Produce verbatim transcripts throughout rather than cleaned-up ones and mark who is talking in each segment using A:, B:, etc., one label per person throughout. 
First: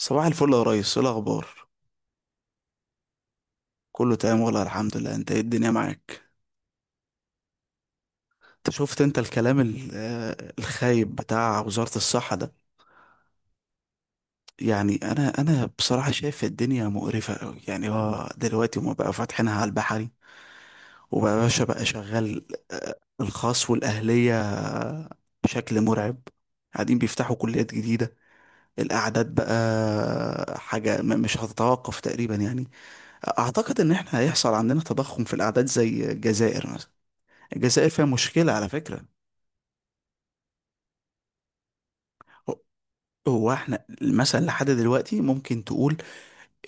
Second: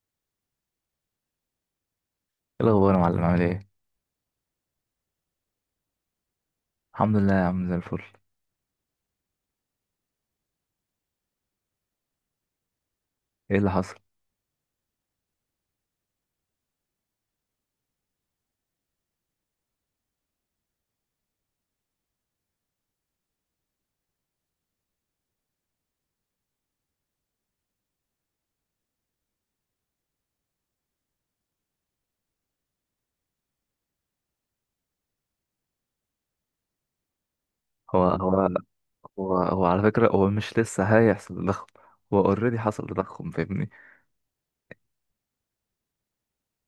A: صباح الفل يا ريس، ايه الاخبار؟
B: ايه الاخبار يا معلم، عامل ايه؟
A: كله تمام والله، الحمد لله. انت ايه، الدنيا معاك؟
B: الحمد لله يا عم، زي الفل.
A: انت شفت، انت الكلام ال- آه، الخايب بتاع وزارة الصحة ده.
B: ايه اللي حصل؟
A: يعني انا انا بصراحة شايف الدنيا مقرفة قوي. يعني هو دلوقتي هما بقى فاتحينها على البحري، وبقى باشا بقى شغال. آه، الخاص والاهلية بشكل مرعب، قاعدين بيفتحوا كليات جديدة. الاعداد بقى حاجة م- مش هتتوقف تقريبا، يعني اعتقد ان احنا هيحصل عندنا تضخم في الاعداد زي الجزائر مثلا. الجزائر
B: هو
A: فيها
B: هو
A: مشكلة على فكرة.
B: هو هو على فكره، هو مش لسه هيحصل تضخم. هو
A: هو
B: اوريدي حصل تضخم،
A: هو
B: فاهمني.
A: احنا مثلا لحد دلوقتي ممكن تقول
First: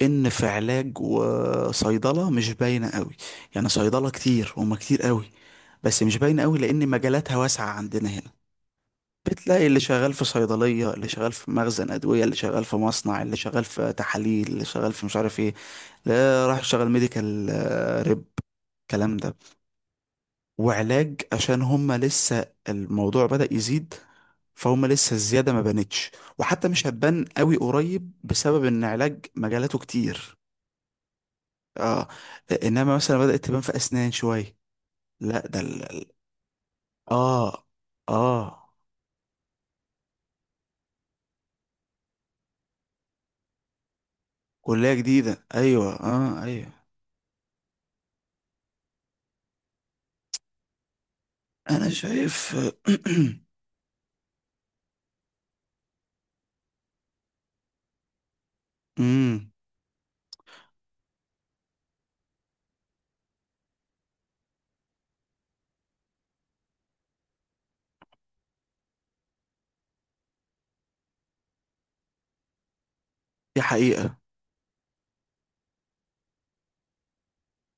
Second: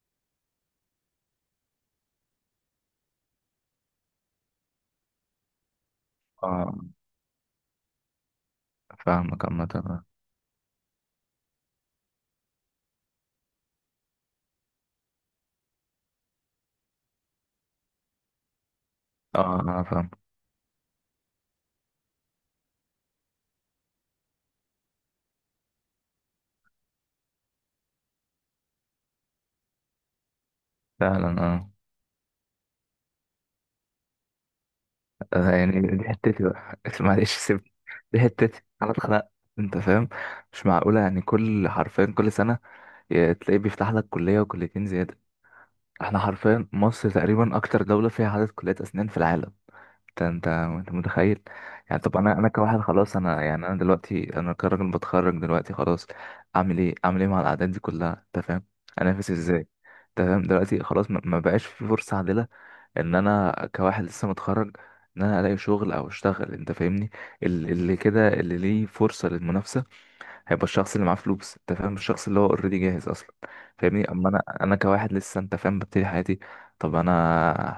A: ان في علاج وصيدلة مش باينة قوي. يعني صيدلة كتير، هما كتير قوي بس مش باينة قوي
B: اه
A: لان مجالاتها واسعة عندنا هنا.
B: فاهمك
A: بتلاقي
B: عامه،
A: اللي
B: اه.
A: شغال في صيدلية، اللي شغال في مخزن أدوية، اللي شغال في مصنع، اللي شغال في تحاليل، اللي شغال في مش عارف ايه. لا، راح يشتغل ميديكال ريب الكلام ده.
B: آه، انا فاهم.
A: وعلاج عشان هم لسه الموضوع بدأ يزيد، فهم لسه الزيادة ما بانتش. وحتى مش هتبان قوي قريب بسبب ان علاج مجالاته كتير.
B: فعلا، اه.
A: اه. انما مثلا بدأت تبان في اسنان شوية. لا،
B: آه،
A: ده
B: يعني
A: ال...
B: دي
A: ال-
B: حتتي بقى معلش
A: اه.
B: سيبني. دي
A: اه.
B: حتتي انا اتخنقت، انت فاهم؟ مش معقوله، يعني كل حرفيا كل سنه ي- تلاقيه بيفتح لك كليه وكليتين
A: كلية
B: زياده.
A: جديدة، ايوه،
B: احنا
A: اه
B: حرفيا
A: ايوه.
B: مصر تقريبا اكتر دوله فيها عدد كليات اسنان في العالم. انت انت انت متخيل؟
A: انا
B: يعني طب انا انا
A: شايف
B: كواحد خلاص، انا يعني انا دلوقتي انا كراجل بتخرج دلوقتي خلاص، اعمل ايه؟ اعمل ايه مع الاعداد دي كلها انت فاهم؟ انافس
A: امم.
B: ازاي؟ انت فاهم دلوقتي خلاص ما ما بقاش في فرصة عادلة. ان انا كواحد لسه متخرج، ان انا الاقي شغل او اشتغل انت فاهمني. ال- اللي كده اللي ليه فرصة للمنافسة هيبقى الشخص اللي معاه فلوس، انت فاهم، الشخص اللي هو اوريدي جاهز اصلا،
A: دي
B: فاهمني.
A: حقيقة.
B: اما انا انا كواحد لسه، انت فاهم، ببتدي حياتي. طب انا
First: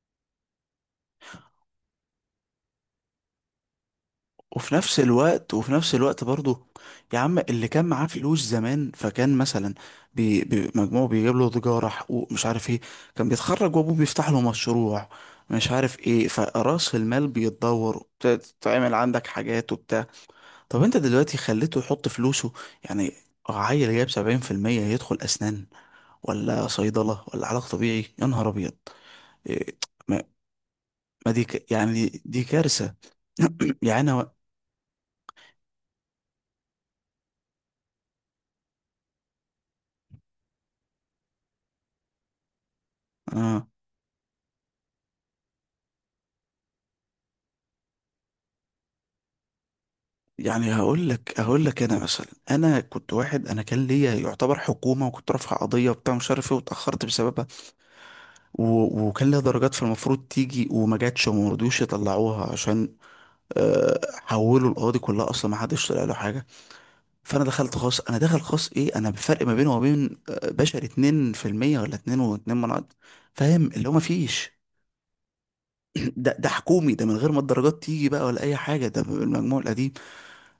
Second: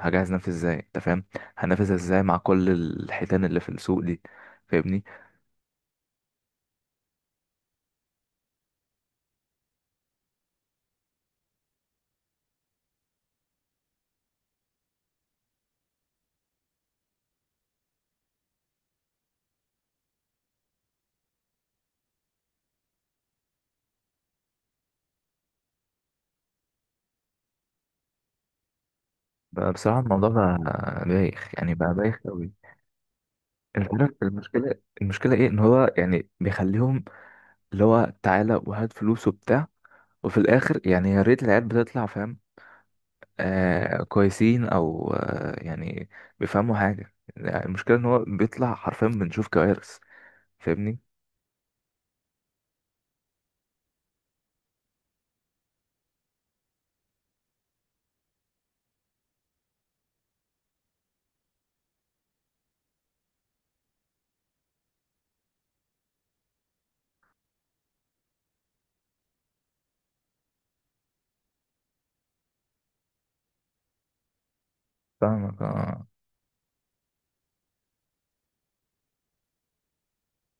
B: هجهز نفسي ازاي انت فاهم؟ هنافسها ازاي مع كل الحيتان اللي في السوق دي،
A: وفي نفس
B: فاهمني؟
A: الوقت، وفي نفس الوقت برضه، يا عم اللي كان معاه فلوس زمان فكان مثلا بي بي مجموعه بيجيب له تجارة حقوق مش عارف ايه. كان بيتخرج وابوه بيفتح له مشروع مش عارف ايه، فرأس المال بيتدور وبت- تعمل عندك حاجات وبتاع. طب انت دلوقتي خليته يحط فلوسه، يعني عيل جايب سبعين في المية يدخل أسنان ولا صيدلة ولا علاج طبيعي؟ يا نهار أبيض!
B: بقى
A: إيه،
B: بصراحة
A: ما
B: الموضوع بقى
A: ما دي
B: بايخ
A: ك-
B: يعني، بقى
A: يعني
B: بايخ
A: دي
B: قوي.
A: كارثة.
B: انت عارف
A: يعني أنا-
B: المشكلة؟ المشكلة ايه؟ ان هو يعني بيخليهم، اللي هو تعالى وهات فلوس وبتاع، وفي الاخر يعني يا ريت العيال بتطلع فاهم،
A: آه.
B: آه كويسين، او آه يعني بيفهموا حاجة. يعني المشكلة ان هو بيطلع حرفيا بنشوف كوارث،
A: يعني
B: فاهمني.
A: هقول لك هقول لك انا مثلا. انا كنت واحد، انا كان ليا يعتبر حكومه، وكنت رافع قضيه وبتاع مش عارف ايه، واتاخرت بسببها و... وكان ليا درجات في المفروض تيجي وما جاتش وما رضيوش يطلعوها عشان آه، حولوا القاضي كلها، اصلا ما حدش طلع له حاجه. فانا دخلت خاص، انا داخل خاص ايه. انا بفرق ما بينه وما بين آه، بشري اتنين في المية ولا اتنين و2 من عشرة، فاهم اللي هو ما فيش.
B: فاهمك، اه.
A: ده، ده حكومي، ده من غير ما الدرجات تيجي بقى ولا اي حاجه، ده بالمجموع القديم.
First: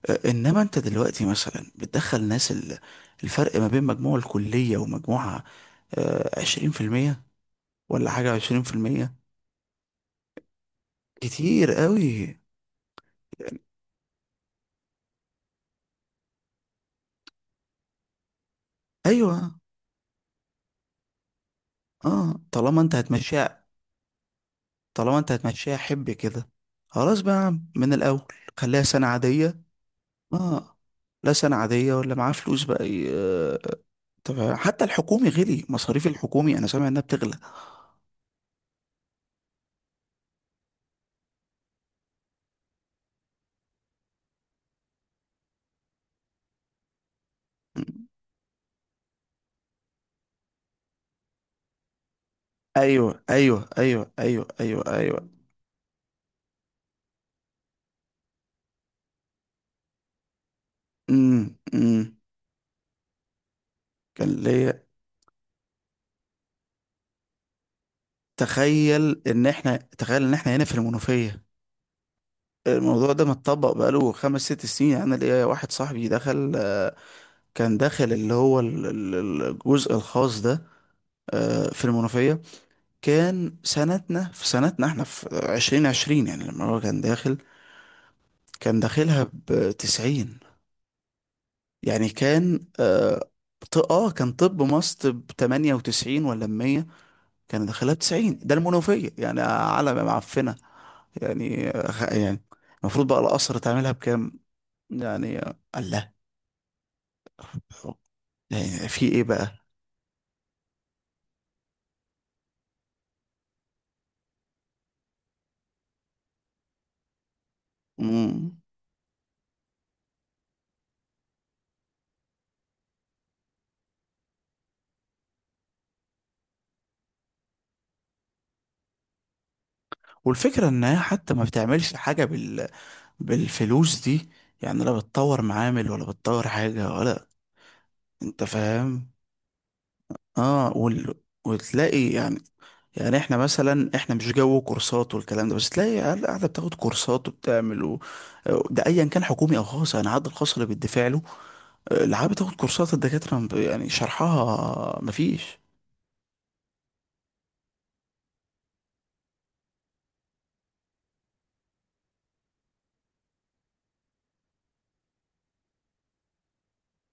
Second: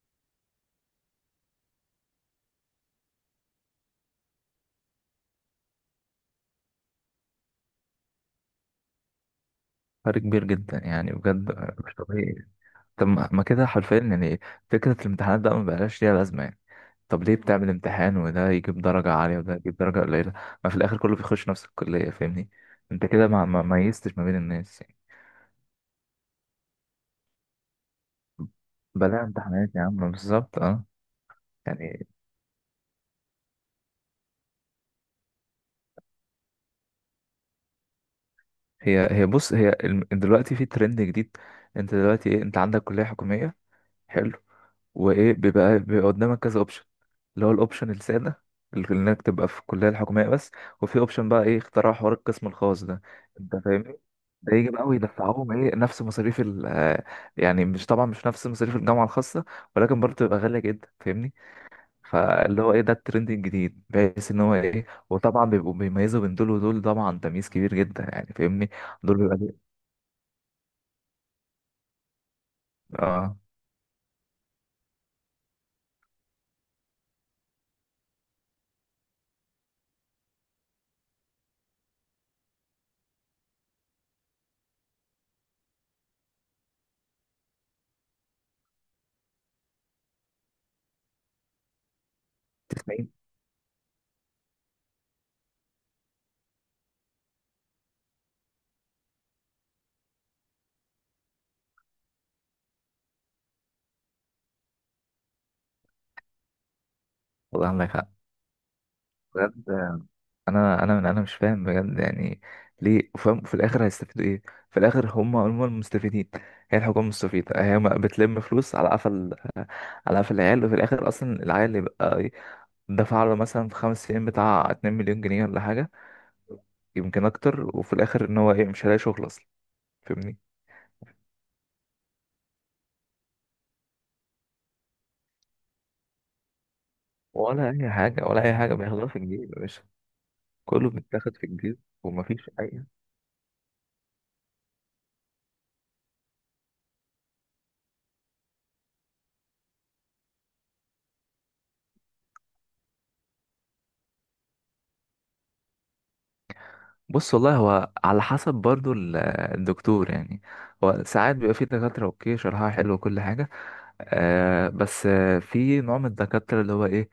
A: آه، انما انت دلوقتي مثلا بتدخل ناس ال- الفرق ما بين مجموع الكلية ومجموعها عشرين في المية، ولا حاجة عشرين في المية.
B: فرق كبير جدا يعني، بجد
A: كتير
B: آه، مش
A: قوي.
B: طبيعي. طب ما ما كده حرفيا يعني فكرة الامتحانات ده ما بقاش ليها لازمة يعني. طب ليه بتعمل امتحان وده يجيب درجة عالية وده
A: ايوه.
B: يجيب درجة قليلة؟ ما في الآخر كله بيخش نفس الكلية،
A: اه،
B: فاهمني.
A: طالما انت
B: انت كده ما ما
A: هتمشيها.
B: ميزتش ما بين الناس يعني.
A: طالما انت هتمشيها حب كده، خلاص بقى يا عم، من الاول خليها سنة
B: بلا
A: عادية.
B: امتحانات يا عم، بالظبط،
A: اه.
B: اه.
A: لا سنة عادية
B: يعني
A: ولا معاه فلوس بقى ي- آه، طب حتى الحكومي، غلي مصاريف الحكومي، انا سامع انها بتغلى.
B: هي هي بص، هي الم- دلوقتي في ترند جديد. انت دلوقتي ايه، انت عندك كلية حكومية، حلو، وايه بيبقى بيبقى قدامك كذا اوبشن. اللي هو الاوبشن السادة، اللي انك تبقى في الكلية الحكومية بس، وفي اوبشن بقى ايه، اختراع حوار القسم الخاص ده،
A: ايوه
B: انت
A: ايوه
B: فاهمني.
A: ايوه ايوه
B: ده يجي
A: ايوه
B: بقى
A: ايوه ايوه.
B: ويدفعوهم ايه، نفس مصاريف ال آه، يعني مش، طبعا مش نفس مصاريف الجامعة الخاصة، ولكن برضه تبقى غالية جدا، فاهمني.
A: امم.
B: فاللي هو ايه، ده الترند الجديد،
A: كان
B: بحيث ان هو
A: ليا،
B: ايه، وطبعا بيبقوا بيميزوا بين دول ودول، طبعا تمييز كبير جدا يعني، فاهمني. دول
A: تخيل
B: بيبقى
A: ان
B: ليه،
A: احنا، تخيل ان احنا هنا في المنوفية، الموضوع ده
B: اه،
A: متطبق بقاله خمس ست سنين. يعني انا ليا واحد صاحبي دخل. كان داخل اللي هو ال- ال- الجزء الخاص ده آه، في المنوفية. كان سنتنا، في سنتنا احنا، في عشرين عشرين. يعني لما هو كان داخل، كان داخلها بتسعين. يعني كان
B: تسمعين.
A: اه ط- آه، كان طب مصر بتمانية وتسعين ولا بمية. كان داخلها بتسعين، ده المنوفية، يعني على ما معفنة. يعني خ- يعني المفروض بقى الأسر تعملها بكام؟ يعني الله.
B: والله عندك حق،
A: يعني في ايه بقى؟
B: بجد. انا انا من، انا مش فاهم بجد يعني ليه؟ فاهم في الاخر هيستفيدوا ايه؟ في الاخر هم هم المستفيدين. هي الحكومه مستفيده، هي ما بتلم
A: مم.
B: فلوس على قفل، على قفل العيال. وفي الاخر اصلا العيال اللي بقى إيه، دفع له مثلا في خمس سنين بتاع اتنين مليون جنيه مليون جنيه ولا حاجه، يمكن اكتر، وفي الاخر ان هو ايه مش هلاقي شغل اصلا، فاهمني.
A: والفكرة انها حتى ما بتعملش حاجة بال... بالفلوس دي. يعني لا بتطور معامل ولا بتطور حاجة ولا.
B: ولا اي حاجه، ولا
A: انت
B: اي حاجه بياخدوها
A: فاهم.
B: في الجيب يا باشا.
A: اه.
B: كله
A: وال...
B: بيتاخد في الجيب،
A: وتلاقي يعني،
B: ومفيش اي.
A: يعني احنا مثلا احنا مش جو كورسات والكلام ده، بس تلاقي عيال قاعدة بتاخد كورسات وبتعمل و... ده ايا كان حكومي او خاص، يعني عاد الخاص اللي بيدفع له العاب بتاخد كورسات، الدكاترة م- يعني شرحها مفيش.
B: بص والله هو على حسب برضو ال- الدكتور يعني. هو ساعات بيبقى في دكاترة اوكي شرحها حلو وكل حاجة، آه بس آه في نوع من الدكاترة اللي هو ايه،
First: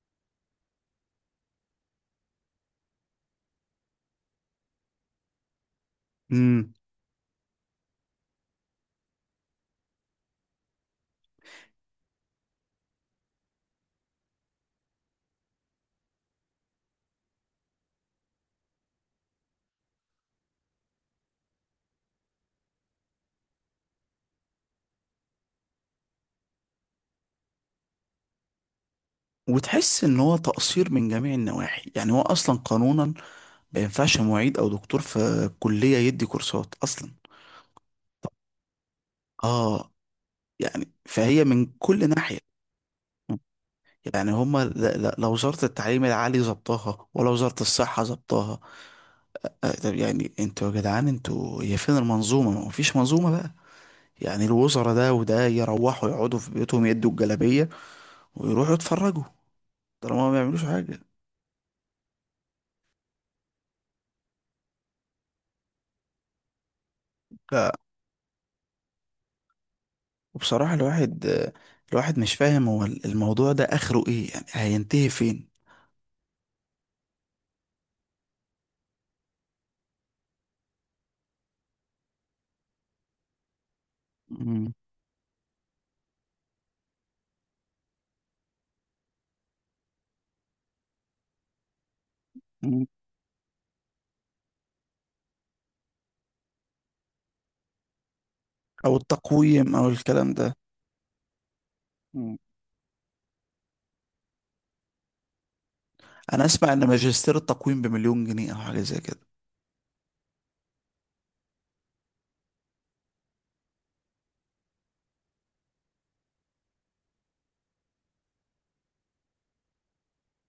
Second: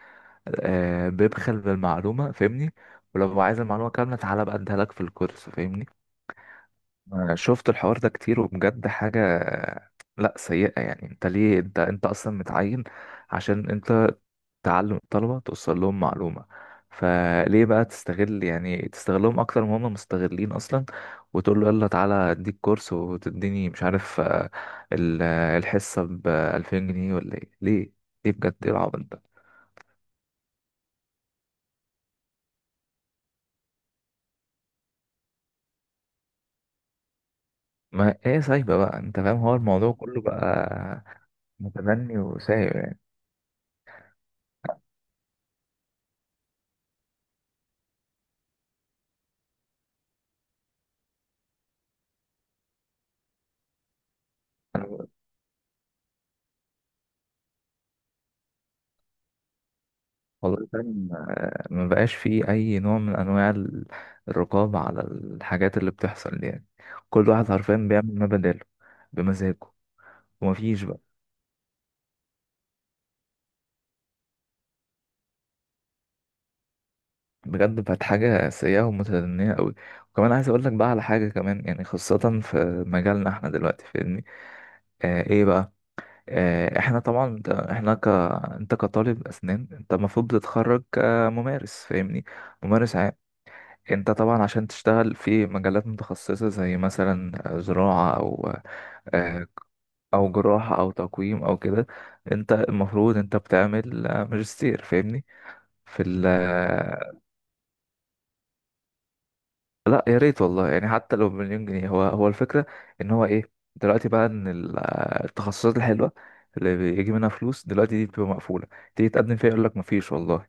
B: آه بيبخل بالمعلومة، فاهمني. ولو عايز المعلومة كاملة تعالى بقى اديها لك في الكورس، فاهمني.
A: امم.
B: آه شفت الحوار ده كتير، وبجد حاجة آه، لا، سيئة يعني. انت ليه، انت انت اصلا متعين عشان انت تعلم الطلبة، توصل لهم معلومة. فليه بقى تستغل، يعني تستغلهم أكتر ما هم مستغلين أصلا، وتقول له يلا تعالى أديك كورس، وتديني مش عارف آه، ال- آه، الحصة بألفين جنيه، ولا إيه؟ ليه، ليه بجد؟ إيه العبط ده؟
A: وتحس ان هو تقصير من جميع النواحي. يعني هو اصلا قانونا ما ينفعش معيد او دكتور في كلية يدي كورسات اصلا.
B: ما إيه سايبة بقى أنت فاهم، هو الموضوع
A: اه،
B: كله
A: يعني
B: بقى
A: فهي من كل
B: متبني
A: ناحية.
B: وسايب يعني.
A: يعني هما، لا لا لا وزارة التعليم العالي ظبطها ولا وزارة الصحة ظبطها. آه، طب يعني انتوا يا جدعان، انتوا هي فين المنظومة؟ ما فيش منظومة بقى. يعني الوزراء
B: أنا
A: ده وده يروحوا يقعدوا في بيوتهم يدوا الجلابية ويروحوا يتفرجوا، طالما ما بيعملوش
B: والله
A: حاجة.
B: فاهم، آه، ما بقاش فيه أي نوع من أنواع ال- الرقابة على الحاجات اللي بتحصل دي يعني. كل واحد حرفيا بيعمل ما بداله، بمزاجه،
A: وبصراحة
B: ومفيش.
A: الواحد، الواحد مش فاهم هو الموضوع ده آخره إيه، يعني هينتهي فين.
B: بجد بقت حاجة سيئة ومتدنية قوي. وكمان عايز اقول لك بقى على حاجة كمان يعني، خاصة في مجالنا احنا دلوقتي، فاهمني.
A: مم.
B: آه ايه بقى، آه احنا طبعا انت احنا ك انت كطالب اسنان انت المفروض بتتخرج كممارس، فاهمني.
A: مم.
B: ممارس عام. انت طبعا عشان تشتغل في مجالات متخصصة زي مثلا زراعة او،
A: أو
B: آه،
A: التقويم أو
B: او
A: الكلام ده.
B: جراحة او تقويم او كده،
A: مم.
B: انت المفروض انت بتعمل آه، ماجستير، فاهمني، في ال.
A: أنا أسمع إن ماجستير التقويم بمليون جنيه أو حاجة زي كده.
B: لا يا ريت والله، يعني حتى لو بمليون جنيه، هو هو الفكرة ان هو ايه دلوقتي بقى، ان ال- التخصصات الحلوة اللي بيجي منها فلوس دلوقتي دي بتبقى مقفولة. تيجي تقدم فيها يقول لك مفيش والله.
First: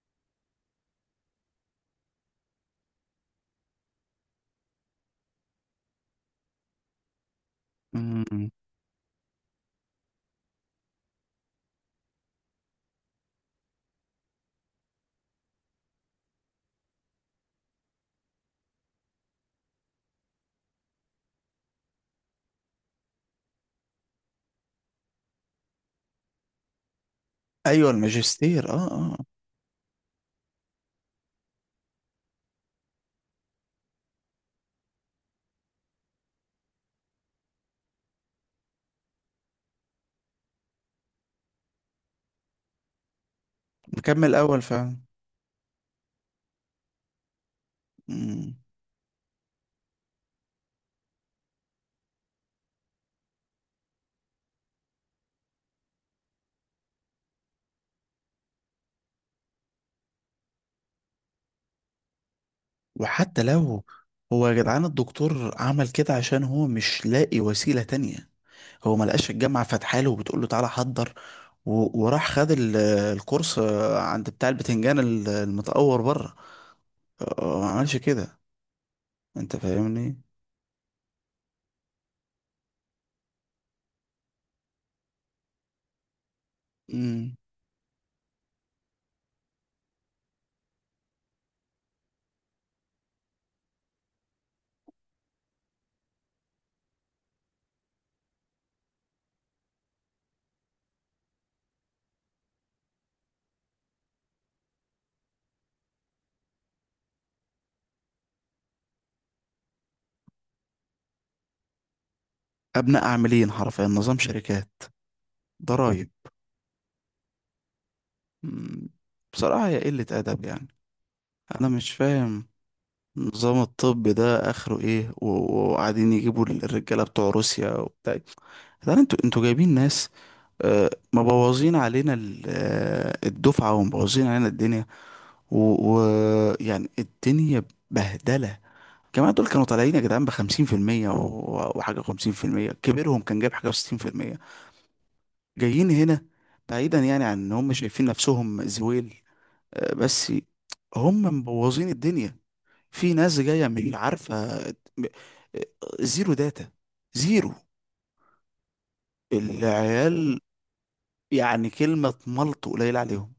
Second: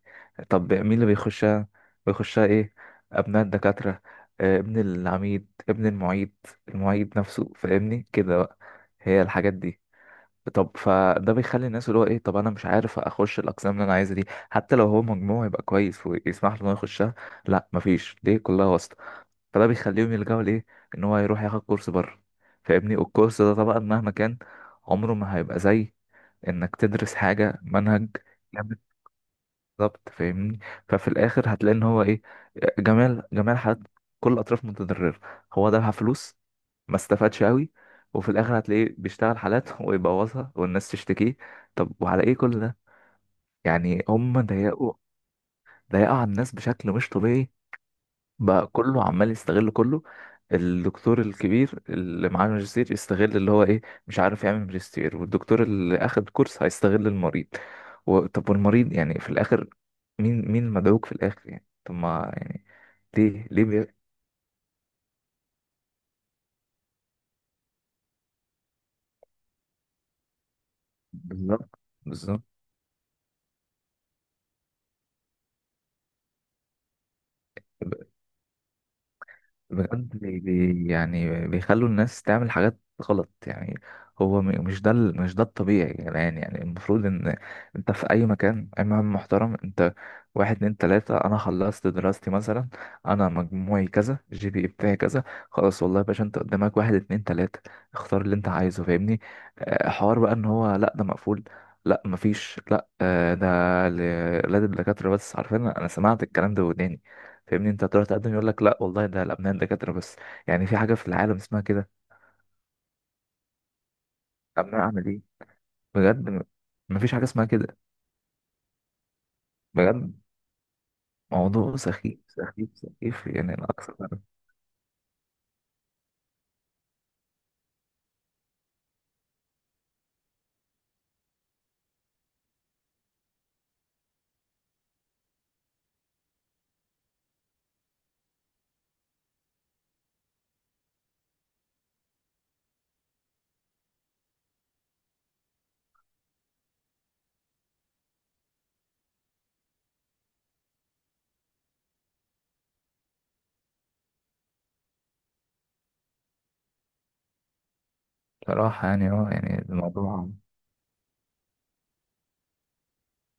B: طب مين اللي بيخشها؟ بيخشها ايه؟ ابناء الدكاترة، آه، ابن العميد، ابن المعيد، المعيد نفسه، فاهمني كده
A: مم.
B: بقى، هي الحاجات دي. طب فده بيخلي الناس اللي هو ايه، طب انا مش عارف اخش الاقسام اللي انا عايزها دي، حتى لو هو مجموعه يبقى كويس ويسمح له انه يخشها. لا مفيش، ليه؟ كلها واسطة. فده بيخليهم يلجأوا لإيه؟ إن هو يروح ياخد كورس بره، فاهمني. والكورس ده طبعا مهما كان عمره ما هيبقى زي إنك تدرس حاجة
A: أيوة
B: منهج
A: الماجستير،
B: جامد،
A: أه أه.
B: بالظبط، فاهمني. ففي الآخر هتلاقي إن هو إيه، جميع جميع الحالات، كل الأطراف متضررة. هو دفع فلوس ما استفادش أوي، وفي الآخر هتلاقيه بيشتغل حالات ويبوظها والناس تشتكيه. طب وعلى إيه كل ده؟ يعني
A: مكمل
B: هم
A: أول
B: ضيقوا،
A: فعلا.
B: ضيقوا على الناس بشكل مش طبيعي.
A: مم.
B: بقى كله عمال يستغل كله. الدكتور الكبير اللي معاه ماجستير يستغل اللي هو ايه، مش عارف يعمل ماجستير، والدكتور اللي اخد كورس هيستغل المريض. و... طب والمريض يعني في الاخر، مين مين المدعوك في الاخر؟ يعني طب ما يعني
A: وحتى
B: ليه، ليه
A: لو،
B: بي...
A: هو يا جدعان الدكتور عمل كده عشان هو مش لاقي وسيلة تانية. هو ما لقاش الجامعة فاتحه له وبتقول له تعالى حضر،
B: بالظبط،
A: و- وراح
B: بالظبط.
A: خد ال- الكورس عند بتاع البتنجان ال- المتأور بره. آه، آه، ما عملش كده، انت
B: بجد
A: فاهمني.
B: بي بي- يعني بيخلوا الناس تعمل حاجات غلط يعني. هو م- مش ده ال- مش ده الطبيعي يا جدعان. يعني المفروض
A: مم.
B: ان انت في اي مكان اي مهم محترم، انت واحد اتنين تلاتة، انا خلصت دراستي مثلا، انا مجموعي كذا، جي بي بتاعي كذا، خلاص والله يا باشا، انت قدامك واحد اتنين تلاتة، اختار اللي انت عايزه، فاهمني. آه، حوار بقى ان هو لا ده مقفول، لا مفيش، لا، آه، ده ل- لا ده الدكاترة بس عارفين، انا سمعت الكلام ده وداني، فاهمني. انت هتروح تقدم يقول لك لا والله ده الابناء دكاتره بس. يعني في حاجه في العالم اسمها كده؟
A: ابناء عاملين حرفيا نظام
B: ابناء
A: شركات،
B: اعمل ايه؟
A: ضرايب.
B: بجد م- مفيش حاجه اسمها كده.
A: مم. بصراحة هي قلة
B: بجد
A: ادب يعني. انا
B: موضوع
A: مش
B: سخيف
A: فاهم
B: سخيف سخيف يعني
A: النظام الطبي
B: الاكثر.
A: ده اخره ايه، و- و- وقاعدين يجيبوا الرجاله بتوع روسيا وبتاع. يعني انتوا انتوا جايبين ناس آه، مبوظين علينا ال- آه، الدفعه، ومبوظين علينا الدنيا. ويعني الدنيا بهدله. كمان دول كانوا طالعين يا جدعان بخمسين في المية و- وحاجة خمسين في المية. كبيرهم كان جايب حاجة وستين في المية، جايين هنا. بعيدا يعني عن ان هم شايفين نفسهم زويل آه، بس. هم مبوظين الدنيا. في ناس جاية مش عارفة، زيرو داتا، زيرو.
B: بصراحه يعني، اه يعني الموضوع،
A: العيال، يعني كلمة ملط قليل عليهم.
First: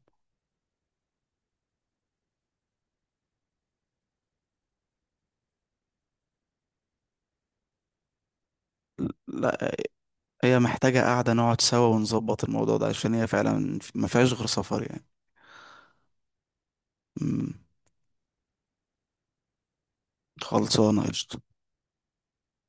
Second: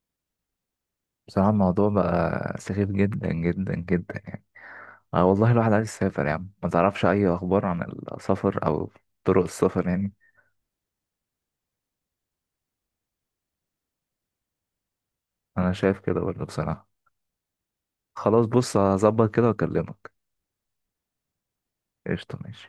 B: بصراحه الموضوع بقى سخيف جدا جدا جدا يعني. اه والله الواحد عايز يسافر يا عم، ما تعرفش اي اخبار عن السفر او طرق
A: لا،
B: السفر يعني؟
A: هي محتاجة قاعدة نقعد سوا ونظبط الموضوع ده، عشان هي فعلا ما فيهاش غير سفر يعني.
B: انا شايف كده برضه، بصراحه.
A: أمم،
B: خلاص بص، هظبط كده واكلمك.
A: خلصانة قشطة.
B: قشطه، ماشي.